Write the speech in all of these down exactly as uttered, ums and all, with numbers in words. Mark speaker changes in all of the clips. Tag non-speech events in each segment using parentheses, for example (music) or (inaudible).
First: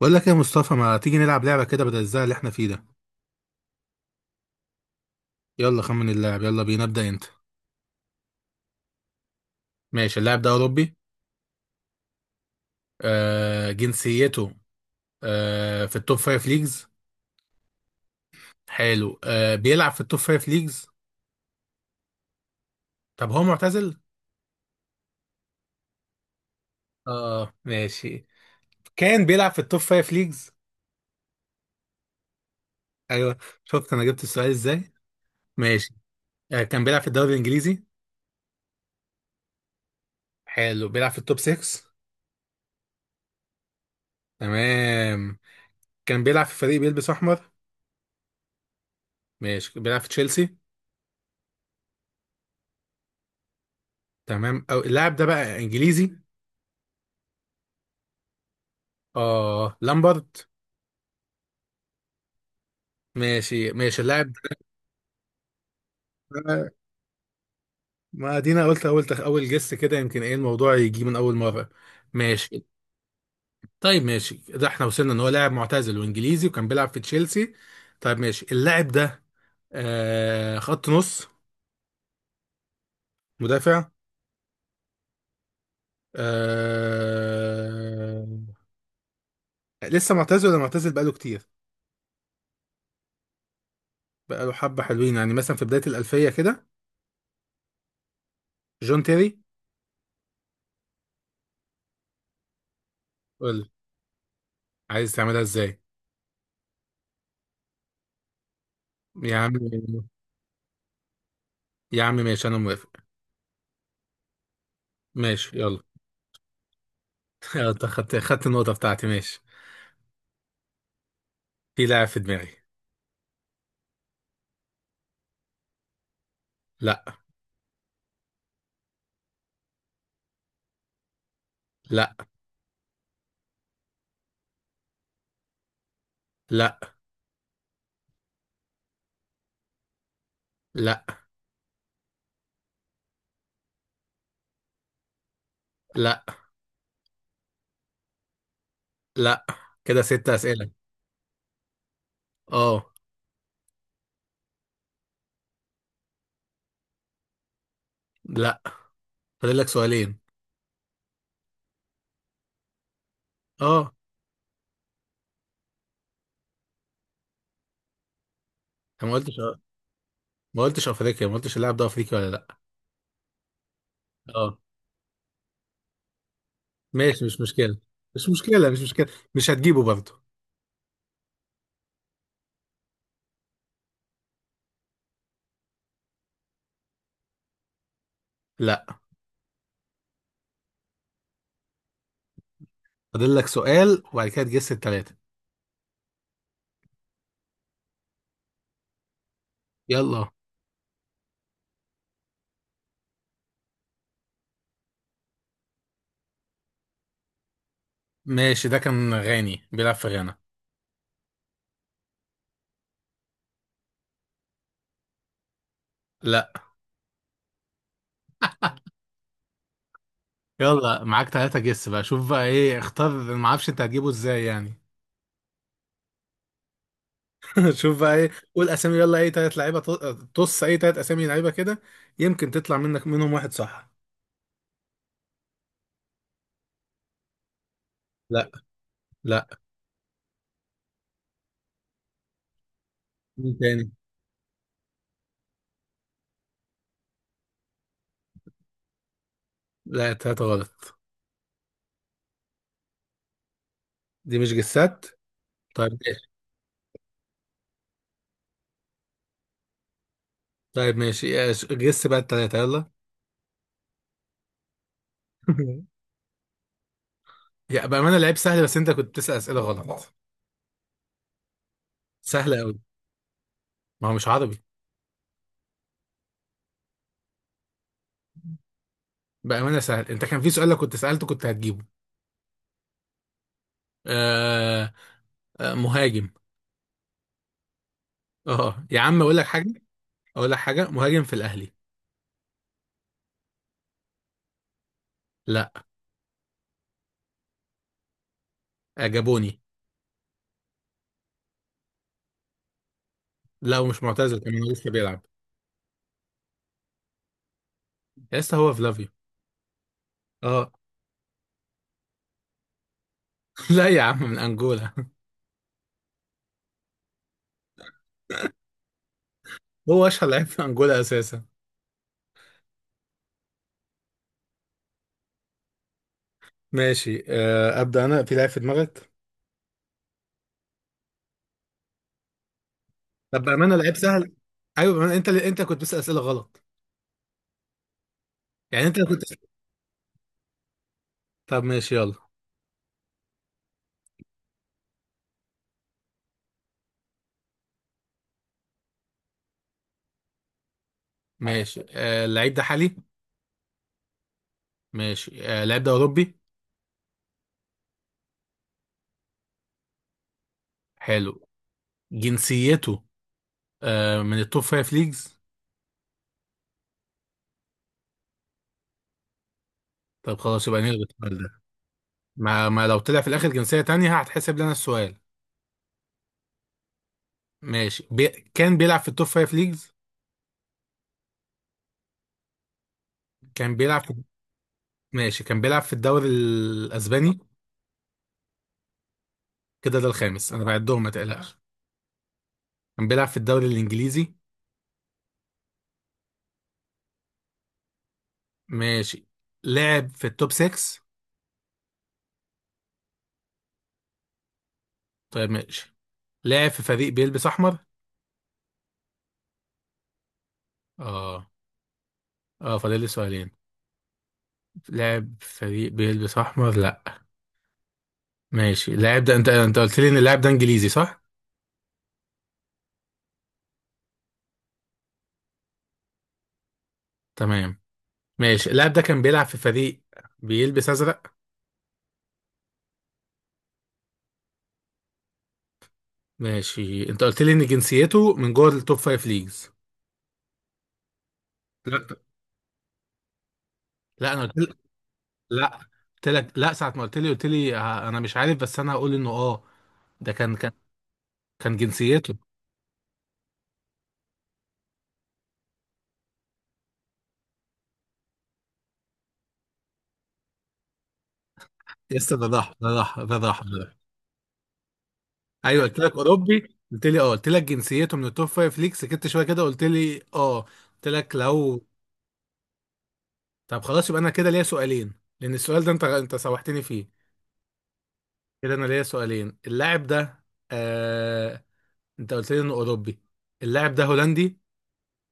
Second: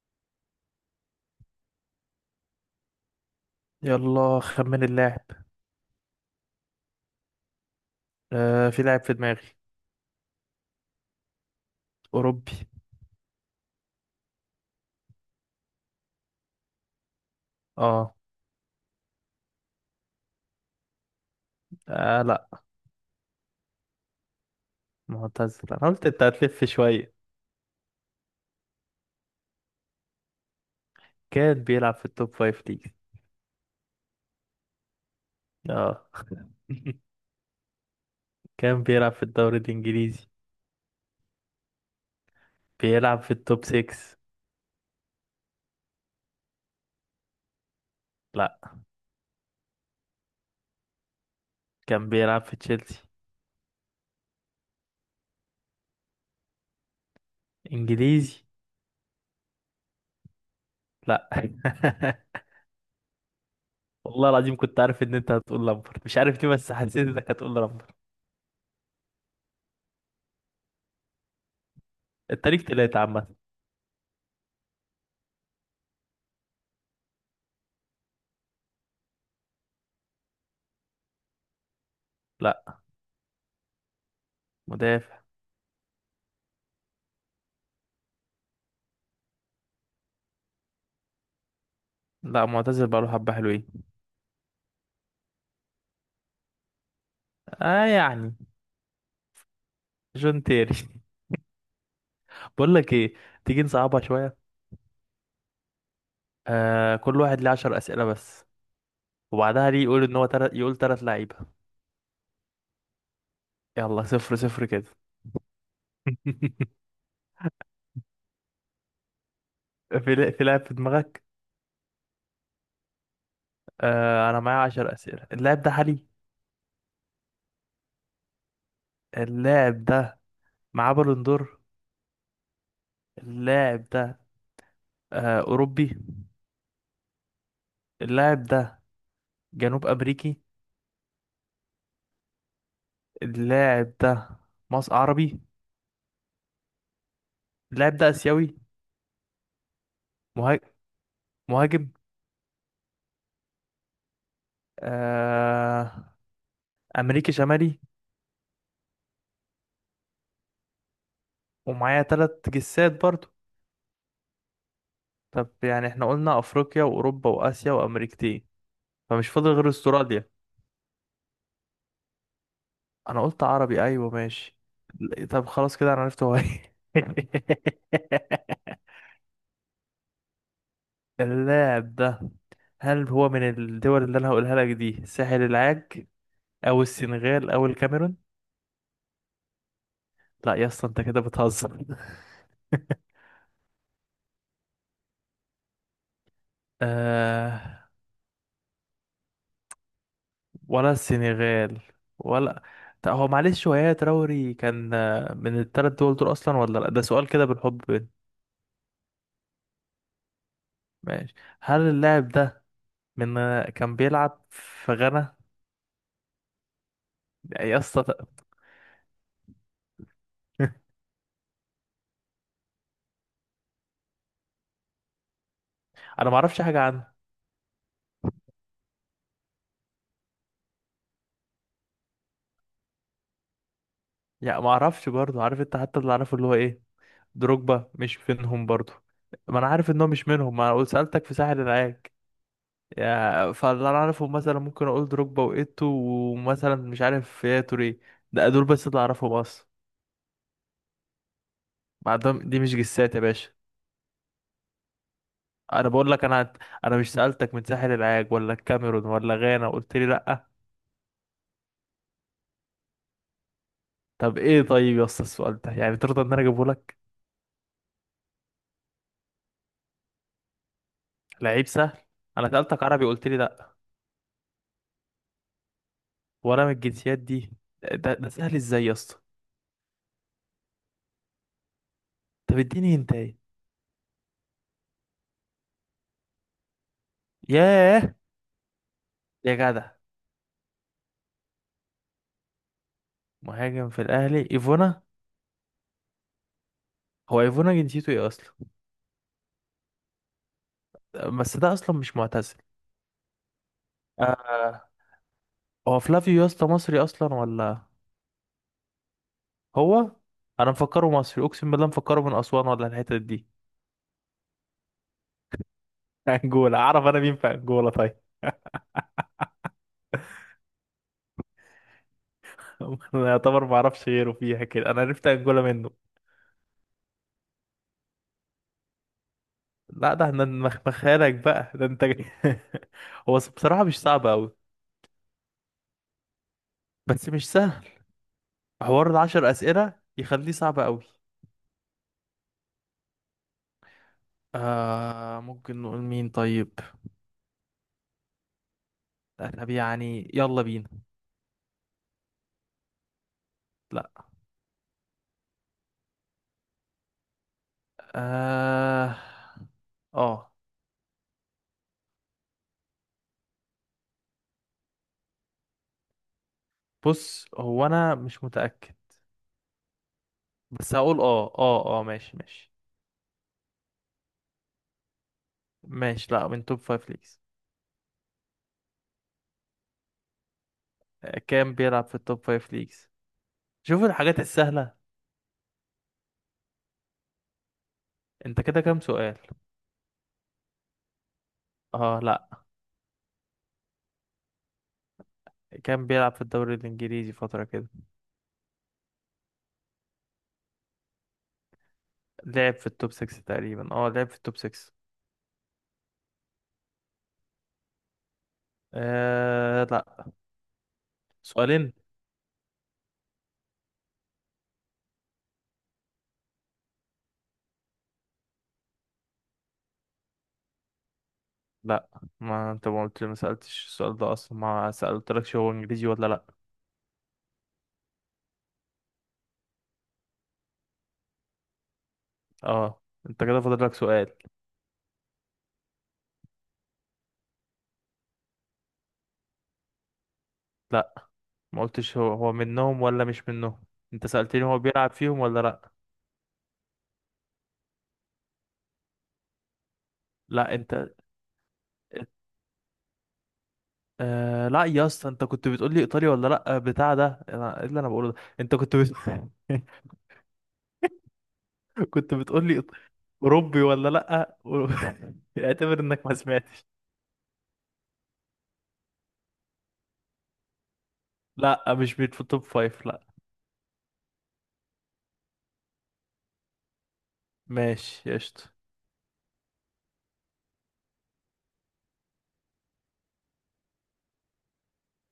Speaker 1: بقول لك يا مصطفى، ما تيجي نلعب لعبة كده بدل الزهق اللي احنا فيه ده؟
Speaker 2: يلا خمن اللاعب.
Speaker 1: يلا خمن اللاعب. يلا بينا، ابدأ انت.
Speaker 2: آه، في لاعب في دماغي.
Speaker 1: ماشي، اللاعب ده أوروبي.
Speaker 2: أوروبي.
Speaker 1: آه، جنسيته آه في التوب فايف ليجز.
Speaker 2: اه،
Speaker 1: حلو، آه بيلعب في التوب فايف ليجز.
Speaker 2: آه لا.
Speaker 1: طب هو معتزل؟
Speaker 2: معتزل، أنا قلت أنت هتلف شوية.
Speaker 1: اه ماشي. كان بيلعب في التوب فايف ليجز.
Speaker 2: كان بيلعب في التوب فايف ليج.
Speaker 1: ايوه. شفت انا جبت السؤال ازاي. ماشي.
Speaker 2: اه.
Speaker 1: آه كان بيلعب في
Speaker 2: (laughs)
Speaker 1: الدوري الانجليزي.
Speaker 2: كان بيلعب في الدوري الإنجليزي.
Speaker 1: حلو، بيلعب في التوب سكس.
Speaker 2: بيلعب في التوب ستة.
Speaker 1: تمام. كان بيلعب في فريق بيلبس احمر.
Speaker 2: لا.
Speaker 1: ماشي، بيلعب في تشيلسي.
Speaker 2: كان بيلعب في تشيلسي.
Speaker 1: تمام، او اللاعب ده بقى انجليزي.
Speaker 2: إنجليزي.
Speaker 1: اه، لامبارد.
Speaker 2: لا. (laughs)
Speaker 1: ماشي ماشي
Speaker 2: والله
Speaker 1: اللاعب
Speaker 2: العظيم كنت عارف إن أنت هتقول لامبر، مش عارف ليه،
Speaker 1: ده-
Speaker 2: بس حسيت إنك هتقول لامبر.
Speaker 1: ما ادينا قلت اول تخ... اول جس كده، يمكن ايه الموضوع يجي من اول مره.
Speaker 2: أنت ليك
Speaker 1: ماشي.
Speaker 2: تلاتة عامة.
Speaker 1: طيب ماشي، ده احنا وصلنا ان هو لاعب معتزل وانجليزي وكان بيلعب في تشيلسي. طيب ماشي اللاعب ده آه خط نص.
Speaker 2: لا.
Speaker 1: مدافع.
Speaker 2: مدافع.
Speaker 1: آه، لسه معتزل ولا معتزل بقاله كتير؟
Speaker 2: لا. معتزل بقاله حبة حلوين.
Speaker 1: بقاله حبة حلوين يعني، مثلا في بداية الألفية كده.
Speaker 2: اه، يعني.
Speaker 1: جون تيري.
Speaker 2: جون تيري. بقول لك ايه،
Speaker 1: قول
Speaker 2: تيجي
Speaker 1: لي،
Speaker 2: نصعبها شويه.
Speaker 1: عايز تعملها ازاي؟
Speaker 2: آه، كل واحد ليه عشر اسئله بس.
Speaker 1: يا عم.
Speaker 2: وبعدها ليه يقول ان هو تلت يقول تلات لعيبه.
Speaker 1: يا عم ماشي، أنا موافق.
Speaker 2: يلا صفر صفر كده.
Speaker 1: ماشي يلا.
Speaker 2: (laughs)
Speaker 1: يلا، انت خدت خدت النقطة بتاعتي. ماشي،
Speaker 2: في لا- في لاعب في دماغك.
Speaker 1: في لاعب في دماغي.
Speaker 2: آه، انا معايا عشر اسئله. اللاعب ده حالي.
Speaker 1: لا.
Speaker 2: اللاعب ده معاه بالون دور.
Speaker 1: لا.
Speaker 2: اللاعب ده آه اوروبي.
Speaker 1: لا.
Speaker 2: اللاعب ده جنوب امريكي.
Speaker 1: لا.
Speaker 2: اللاعب ده مصر عربي.
Speaker 1: لا.
Speaker 2: اللاعب ده اسيوي.
Speaker 1: لا. كده ست
Speaker 2: مهاج-
Speaker 1: أسئلة.
Speaker 2: مهاجم.
Speaker 1: اه.
Speaker 2: آه. امريكي شمالي.
Speaker 1: لا. فاضل لك سؤالين.
Speaker 2: ومعايا تلات جسات برضه.
Speaker 1: اه،
Speaker 2: طب يعني احنا قلنا افريقيا واوروبا واسيا وامريكتين،
Speaker 1: انا ما
Speaker 2: فمش
Speaker 1: قلتش،
Speaker 2: فاضل غير استراليا.
Speaker 1: ما قلتش افريقيا، ما قلتش اللاعب ده افريقي ولا لا.
Speaker 2: انا قلت عربي، ايوه ماشي.
Speaker 1: اه
Speaker 2: ل- طب خلاص، كده انا عرفت هو ايه.
Speaker 1: ماشي،
Speaker 2: (laughs)
Speaker 1: مش مشكلة. مش مشكلة مش مشكلة. مش هتجيبه برضه.
Speaker 2: اللاعب ده، هل هو من الدول اللي انا هقولها لك دي: ساحل العاج او السنغال او الكاميرون؟
Speaker 1: لا.
Speaker 2: لا يا اسطى، انت كده بتهزر. (laughs)
Speaker 1: فاضل لك سؤال وبعد كده تجس التلاتة.
Speaker 2: آه،
Speaker 1: يلا
Speaker 2: ولا السنغال ولا؟ طب هو، معلش، هو يا تراوري كان، آه، من الثلاث دول دول اصلا ولا لا؟ ده سؤال كده بالحب.
Speaker 1: ماشي، ده كان غاني بيلعب في غانا.
Speaker 2: ماشي. هل اللاعب ده من كان بيلعب في غانا؟
Speaker 1: لا.
Speaker 2: يا اسطى ت- (laughs)
Speaker 1: يلا، معاك تلاتة جس بقى، شوف بقى ايه اختار. ما اعرفش انت هتجيبه ازاي يعني.
Speaker 2: انا ما اعرفش حاجه عنه.
Speaker 1: (laughs) شوف بقى ايه، قول اسامي، يلا اي تلات لعيبه ط- طص اي تلات اسامي لعيبه كده، يمكن تطلع منك منهم واحد صح.
Speaker 2: يعني ما اعرفش برضه، عارف انت، حتى اللي اعرفه اللي هو ايه، دروجبا مش
Speaker 1: لا.
Speaker 2: منهم برضه؟
Speaker 1: لا.
Speaker 2: ما انا عارف ان هو مش منهم، ما انا سالتك في ساحل العاج. يا
Speaker 1: مين
Speaker 2: فاللي
Speaker 1: تاني؟
Speaker 2: انا اعرفه مثلا ممكن اقول دروجبا وايتو، ومثلا مش عارف يا توري. ده دول بس اللي اعرفهم اصلا.
Speaker 1: لا تلاتة غلط.
Speaker 2: بعدهم دي مش جسات يا باشا.
Speaker 1: دي مش جسات.
Speaker 2: انا
Speaker 1: طيب
Speaker 2: بقول لك
Speaker 1: ماشي.
Speaker 2: انا. انا مش سالتك من ساحل العاج ولا الكاميرون ولا غانا وقلت لي لا؟
Speaker 1: طيب ماشي إيه، جس بقى التلاتة يلا.
Speaker 2: طب ايه، طيب يا اسطى السؤال ده
Speaker 1: (laughs)
Speaker 2: يعني ترضى ان انا اجيبه لك؟
Speaker 1: يا بأمانة لعيب سهل، بس انت كنت بتسأل أسئلة غلط.
Speaker 2: لعيب سهل! انا
Speaker 1: سهلة قوي.
Speaker 2: سألتك عربي قلت لي لا،
Speaker 1: ما هو مش عربي.
Speaker 2: وانا من الجنسيات دي. ده, ده سهل ازاي يا اسطى؟
Speaker 1: بأمانة سهل، انت كان في سؤال لو كنت سألته كنت هتجيبه.
Speaker 2: طب اديني انت ايه.
Speaker 1: آه. آه، مهاجم.
Speaker 2: ياه.
Speaker 1: اه يا عم، اقول لك
Speaker 2: يا
Speaker 1: حاجة.
Speaker 2: جدع.
Speaker 1: اقول لك حاجة، مهاجم في الأهلي.
Speaker 2: مهاجم في الاهلي، ايفونا؟
Speaker 1: لا.
Speaker 2: هو ايفونا جنسيته ايه اصلا؟
Speaker 1: آه، جابوني.
Speaker 2: بس ده اصلا مش معتزل.
Speaker 1: لا، ومش معتزل كمان، هو
Speaker 2: آه.
Speaker 1: لسه بيلعب.
Speaker 2: هو فلافيو يا اسطى مصري اصلا ولا؟
Speaker 1: لسه، هو فلافيو.
Speaker 2: هو؟
Speaker 1: اه.
Speaker 2: انا مفكره مصري، اقسم بالله مفكره من اسوان ولا الحتت دي.
Speaker 1: (laughs) لا يا عم، من انجولا.
Speaker 2: (laughs) انجولا! اعرف انا مين في انجولا طيب؟
Speaker 1: هو اشهر لعيب في انجولا اساسا.
Speaker 2: (laughs) انا يعتبر ما اعرفش غيره فيها. كده انا عرفت انجولا منه.
Speaker 1: ماشي. آه، ابدا، انا في لعيب في دماغك.
Speaker 2: لا ده احنا مخمخالك بقى ده انت جاي. (laughs) هو
Speaker 1: طب بامانه
Speaker 2: بصراحة
Speaker 1: لعيب
Speaker 2: مش صعب
Speaker 1: سهل.
Speaker 2: أوي،
Speaker 1: ايوه بامانه، انت اللي انت كنت بتسال اسئله غلط.
Speaker 2: بس مش سهل.
Speaker 1: يعني انت اللي
Speaker 2: حوار
Speaker 1: كنت.
Speaker 2: العشر أسئلة يخليه صعب أوي.
Speaker 1: طب ماشي يلا.
Speaker 2: آه، ممكن نقول مين طيب. طب يعني يلا بينا.
Speaker 1: ماشي. آه، اللعيب ده حالي.
Speaker 2: لا.
Speaker 1: ماشي. آه، اللعيب ده اوروبي.
Speaker 2: اه، اه.
Speaker 1: حلو. جنسيته آه، من التوب فايف ليجز.
Speaker 2: بص، هو أنا مش متأكد،
Speaker 1: طب خلاص يبقى
Speaker 2: بس
Speaker 1: نلغي
Speaker 2: هقول
Speaker 1: السؤال
Speaker 2: اه
Speaker 1: ده.
Speaker 2: اه اه، ماشي
Speaker 1: ما,
Speaker 2: ماشي.
Speaker 1: ما لو طلع في الاخر جنسيه تانية هتحسب لنا السؤال.
Speaker 2: ماشي. لا، من توب فايف ليجز.
Speaker 1: ماشي بي... كان بيلعب في التوب فايف ليجز.
Speaker 2: آه، كام بيلعب في التوب فايف ليجز.
Speaker 1: كان
Speaker 2: شوف
Speaker 1: بيلعب في.
Speaker 2: الحاجات السهلة.
Speaker 1: ماشي كان بيلعب في الدوري الاسباني.
Speaker 2: انت كده كام سؤال؟
Speaker 1: كده ده الخامس، انا بعدهم ما تقلقش.
Speaker 2: اه لا.
Speaker 1: كان بيلعب في الدوري الانجليزي.
Speaker 2: كان بيلعب في الدوري الانجليزي فترة كده.
Speaker 1: ماشي. لعب في التوب سكس.
Speaker 2: لعب في التوب ستة تقريبا، اه لعب في التوب ستة.
Speaker 1: طيب ماشي. لعب في فريق بيلبس احمر.
Speaker 2: آه لا.
Speaker 1: اه.
Speaker 2: سؤالين.
Speaker 1: اه فاضل لي سؤالين. لعب في فريق بيلبس احمر لا. ماشي اللاعب ده، انت انت قلت لي ان اللاعب ده انجليزي صح؟
Speaker 2: لا، ما انت ما قلت ما سألتش السؤال ده اصلا، ما سألتلكش هو انجليزي ولا لا.
Speaker 1: تمام. ماشي اللاعب ده كان بيلعب في فريق بيلبس ازرق.
Speaker 2: اه. انت كده فاضل لك سؤال.
Speaker 1: ماشي، انت قلت لي ان جنسيته من جوه التوب فايف ليجز.
Speaker 2: لا، ما
Speaker 1: لا.
Speaker 2: قلتش هو هو منهم ولا مش منهم. انت
Speaker 1: لا انا
Speaker 2: سألتني
Speaker 1: قلت،
Speaker 2: هو بيلعب فيهم ولا
Speaker 1: لا
Speaker 2: لا.
Speaker 1: قلت لك لا ساعة ما قلت لي. قلت لي ه- انا مش عارف، بس انا هقول انه اه ده كان كان
Speaker 2: لا انت.
Speaker 1: كان جنسيته.
Speaker 2: آه لا يا اسطى، انت كنت بتقول لي ايطاليا ولا لا بتاع ده. أنا- ايه اللي انا بقوله ده، انت كنت بت... (laughs) كنت
Speaker 1: لسه، ده
Speaker 2: بتقول
Speaker 1: ضحى
Speaker 2: لي
Speaker 1: ده
Speaker 2: إيط-
Speaker 1: ضحى ده ضحى ده
Speaker 2: اوروبي
Speaker 1: ضحى.
Speaker 2: ولا لا و- (laughs)
Speaker 1: ايوه قلت
Speaker 2: اعتبر
Speaker 1: لك
Speaker 2: انك ما
Speaker 1: اوروبي،
Speaker 2: سمعتش.
Speaker 1: قلت لي اه. قلت لك جنسيته من التوب فايف ليك، سكت شويه كده قلت لي اه، قلت لك لو.
Speaker 2: لا، مش بيت في التوب فايف لا.
Speaker 1: طب خلاص يبقى انا كده ليا سؤالين، لان السؤال ده انت انت سوحتني فيه.
Speaker 2: ماشي قشطة.
Speaker 1: كده انا ليا سؤالين. اللاعب ده آه، انت قلت لي انه اوروبي. اللاعب ده هولندي.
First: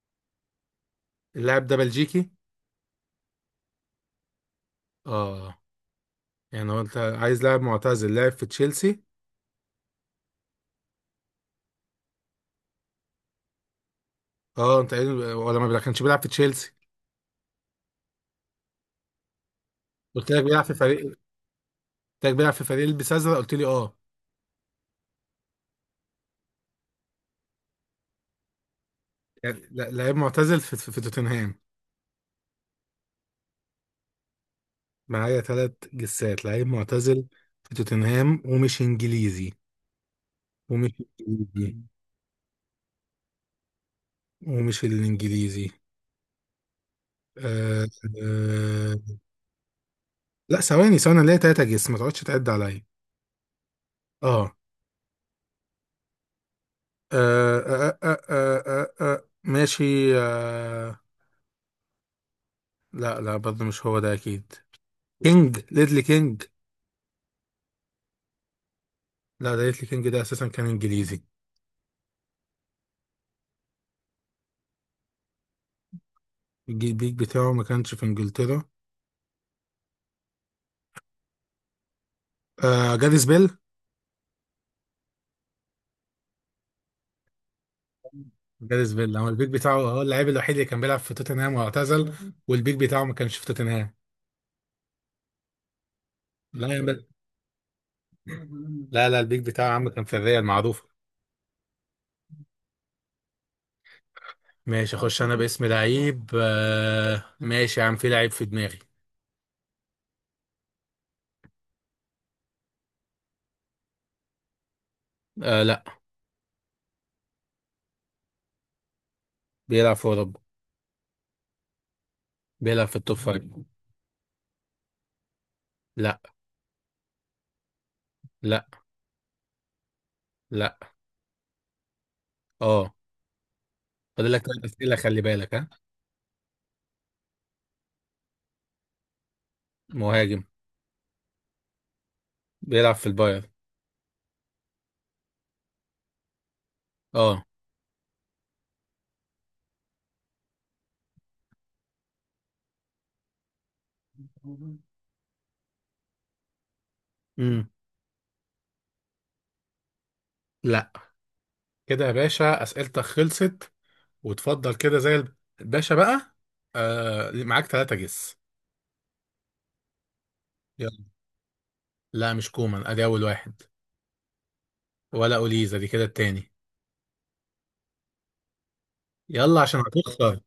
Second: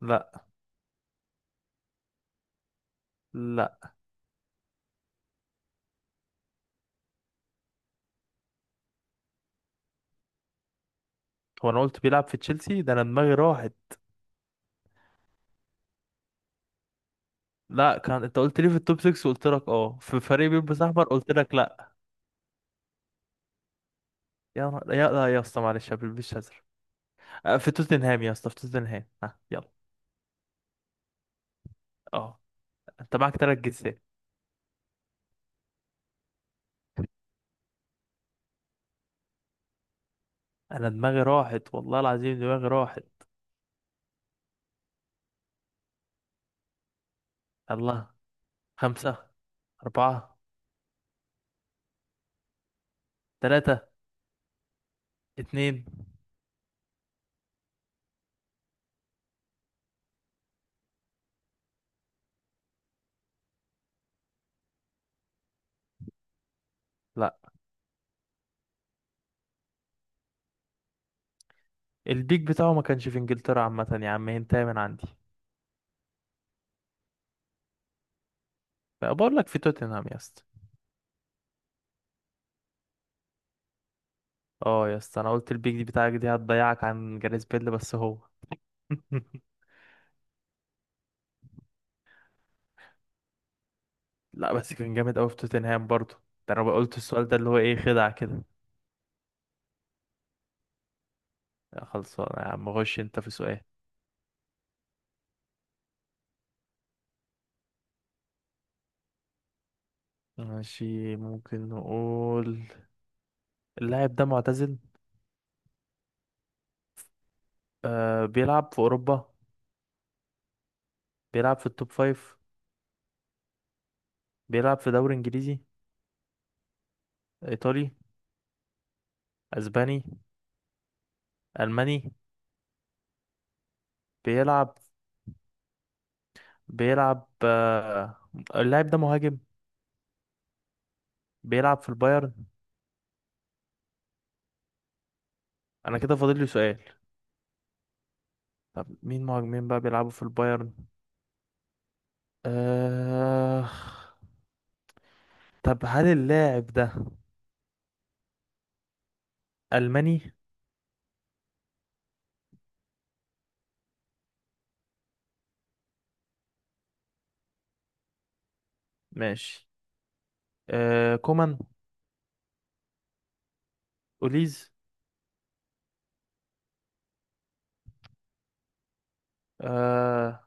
Speaker 2: لا،
Speaker 1: اللاعب ده بلجيكي.
Speaker 2: لا.
Speaker 1: اه، يعني هو انت عايز لاعب معتزل لاعب في تشيلسي.
Speaker 2: هو انا قلت بيلعب في تشيلسي؟ ده انا دماغي راحت.
Speaker 1: اه، انت قايل ولا ما كانش بيلعب في تشيلسي؟
Speaker 2: لا، كان انت قلت لي في التوب ستة، قلت لك اه، في
Speaker 1: قلت لك
Speaker 2: فريق
Speaker 1: بيلعب في
Speaker 2: بيلبس
Speaker 1: فريق،
Speaker 2: احمر،
Speaker 1: قلت
Speaker 2: قلت لك لا.
Speaker 1: لك بيلعب في فريق البس ازرق قلت لي اه.
Speaker 2: يا نهار- يا لا يا اسطى، معلش، ما بيلبسش ازرق. آه، في توتنهام يا اسطى، في توتنهام. ها
Speaker 1: يعني
Speaker 2: يلا.
Speaker 1: لا- لعيب معتزل في, في, في توتنهام.
Speaker 2: اه. انت معاك تلات جنسيات.
Speaker 1: معايا ثلاث جسات، لعيب معتزل في توتنهام ومش انجليزي،
Speaker 2: انا
Speaker 1: ومش
Speaker 2: دماغي راحت،
Speaker 1: انجليزي
Speaker 2: والله العظيم دماغي راحت.
Speaker 1: ومش الانجليزي. آه.
Speaker 2: الله.
Speaker 1: آه.
Speaker 2: خمسة. أربعة.
Speaker 1: لا ثواني ثواني، ليه ثلاثة جس؟ ما تقعدش تعد عليا.
Speaker 2: تلاتة.
Speaker 1: اه.
Speaker 2: اتنين.
Speaker 1: آه آه آه آه آه آه. آه، ماشي. آه. لا لا، برضه مش هو ده اكيد. كينج ليدلي كينج.
Speaker 2: لا.
Speaker 1: لا، ده ليتلي كينج ده اساسا كان انجليزي.
Speaker 2: البيك بتاعه ما كانش في انجلترا عامة يا عم، انت من عندي.
Speaker 1: الجي- البيك بتاعه ما كانش في انجلترا.
Speaker 2: بقول لك في توتنهام يا اسطى.
Speaker 1: آه جاريث بيل.
Speaker 2: اه يا اسطى، انا قلت البيك دي بتاعك دي هتضيعك عن جاريث بيل، بس هو.
Speaker 1: جاريث بيل، هو البيك
Speaker 2: (laughs)
Speaker 1: بتاعه هو اللاعب الوحيد اللي كان بيلعب في توتنهام واعتزل. والبيك بتاعه ما كانش في توتنهام.
Speaker 2: لا بس كان جامد قوي في توتنهام برضه. ده
Speaker 1: لا
Speaker 2: انا
Speaker 1: يا
Speaker 2: قلت
Speaker 1: عم-
Speaker 2: السؤال ده اللي هو ايه، خدعة كده.
Speaker 1: لا لا، البيك بتاعه يا عم كان في الريال معروف.
Speaker 2: يا خلصان يا عم، غش انت في سؤال.
Speaker 1: ماشي اخش انا باسم لعيب. آه ماشي يا عم، في لعيب في دماغي.
Speaker 2: ماشي. ممكن نقول. اللاعب ده معتزل.
Speaker 1: آه لا.
Speaker 2: آه، بيلعب في اوروبا.
Speaker 1: بيلعب في اوروبا.
Speaker 2: بيلعب في التوب فايف.
Speaker 1: بيلعب في التوب فايف.
Speaker 2: بيلعب في دوري انجليزي.
Speaker 1: لا.
Speaker 2: ايطالي.
Speaker 1: لا.
Speaker 2: اسباني.
Speaker 1: لا.
Speaker 2: الماني.
Speaker 1: اه. فاضل لك ثلاث
Speaker 2: بيلعب
Speaker 1: اسئله، خلي بالك ها.
Speaker 2: بيلعب آه اللاعب ده مهاجم.
Speaker 1: مهاجم.
Speaker 2: بيلعب في البايرن.
Speaker 1: بيلعب في البايرن.
Speaker 2: انا كده فاضل لي سؤال.
Speaker 1: اه.
Speaker 2: طب مين مهاجمين بقى بيلعبوا في البايرن؟ آه... طب هل اللاعب ده
Speaker 1: امم.
Speaker 2: ألماني؟
Speaker 1: لا. كده يا باشا اسئلتك خلصت، وتفضل كده زي الباشا بقى. آه، معاك ثلاثة جس.
Speaker 2: ماشي.
Speaker 1: يلا.
Speaker 2: آه... كومان.
Speaker 1: لا مش كومان، ادي اول واحد.
Speaker 2: أوليز.
Speaker 1: ولا اوليزا دي كده التاني. يلا عشان هتخسر.
Speaker 2: آه...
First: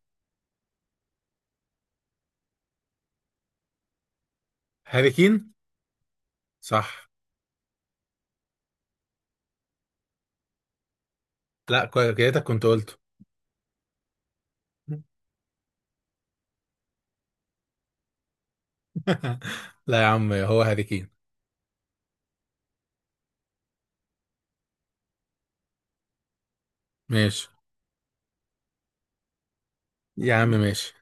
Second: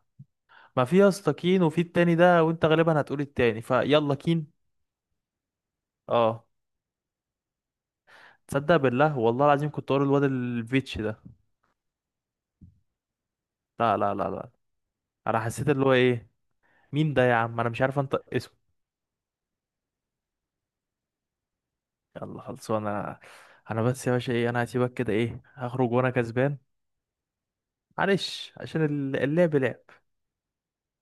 Speaker 2: ما في يا اسطى كين، وفي التاني ده، وانت غالبا هتقول التاني فيلا كين.
Speaker 1: هاري كين.
Speaker 2: اه.
Speaker 1: صح.
Speaker 2: تصدق بالله، والله العظيم كنت اقول الواد الفيتش ده.
Speaker 1: لا كوي- كده كنت قلته.
Speaker 2: لا لا لا لا. انا حسيت اللي هو ايه، مين ده يا عم، انا مش عارف انطق اسمه.
Speaker 1: (laughs) لا يا عم، هو هاري كين.
Speaker 2: يلا خلصانه انا. انا بس يا باشا ايه، انا هسيبك كده، ايه، هخرج وانا كسبان.
Speaker 1: ماشي
Speaker 2: معلش عشان ال- اللعب لعب.
Speaker 1: يا عم ماشي.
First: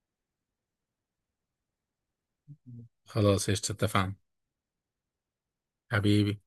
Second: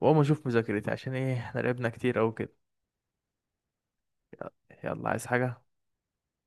Speaker 2: واقوم اشوف مذاكرتي، عشان ايه احنا لعبنا كتير اوي كده.
Speaker 1: خلاص قشطة، اتفقنا.
Speaker 2: يلا عايز حاجة؟
Speaker 1: حبيبي.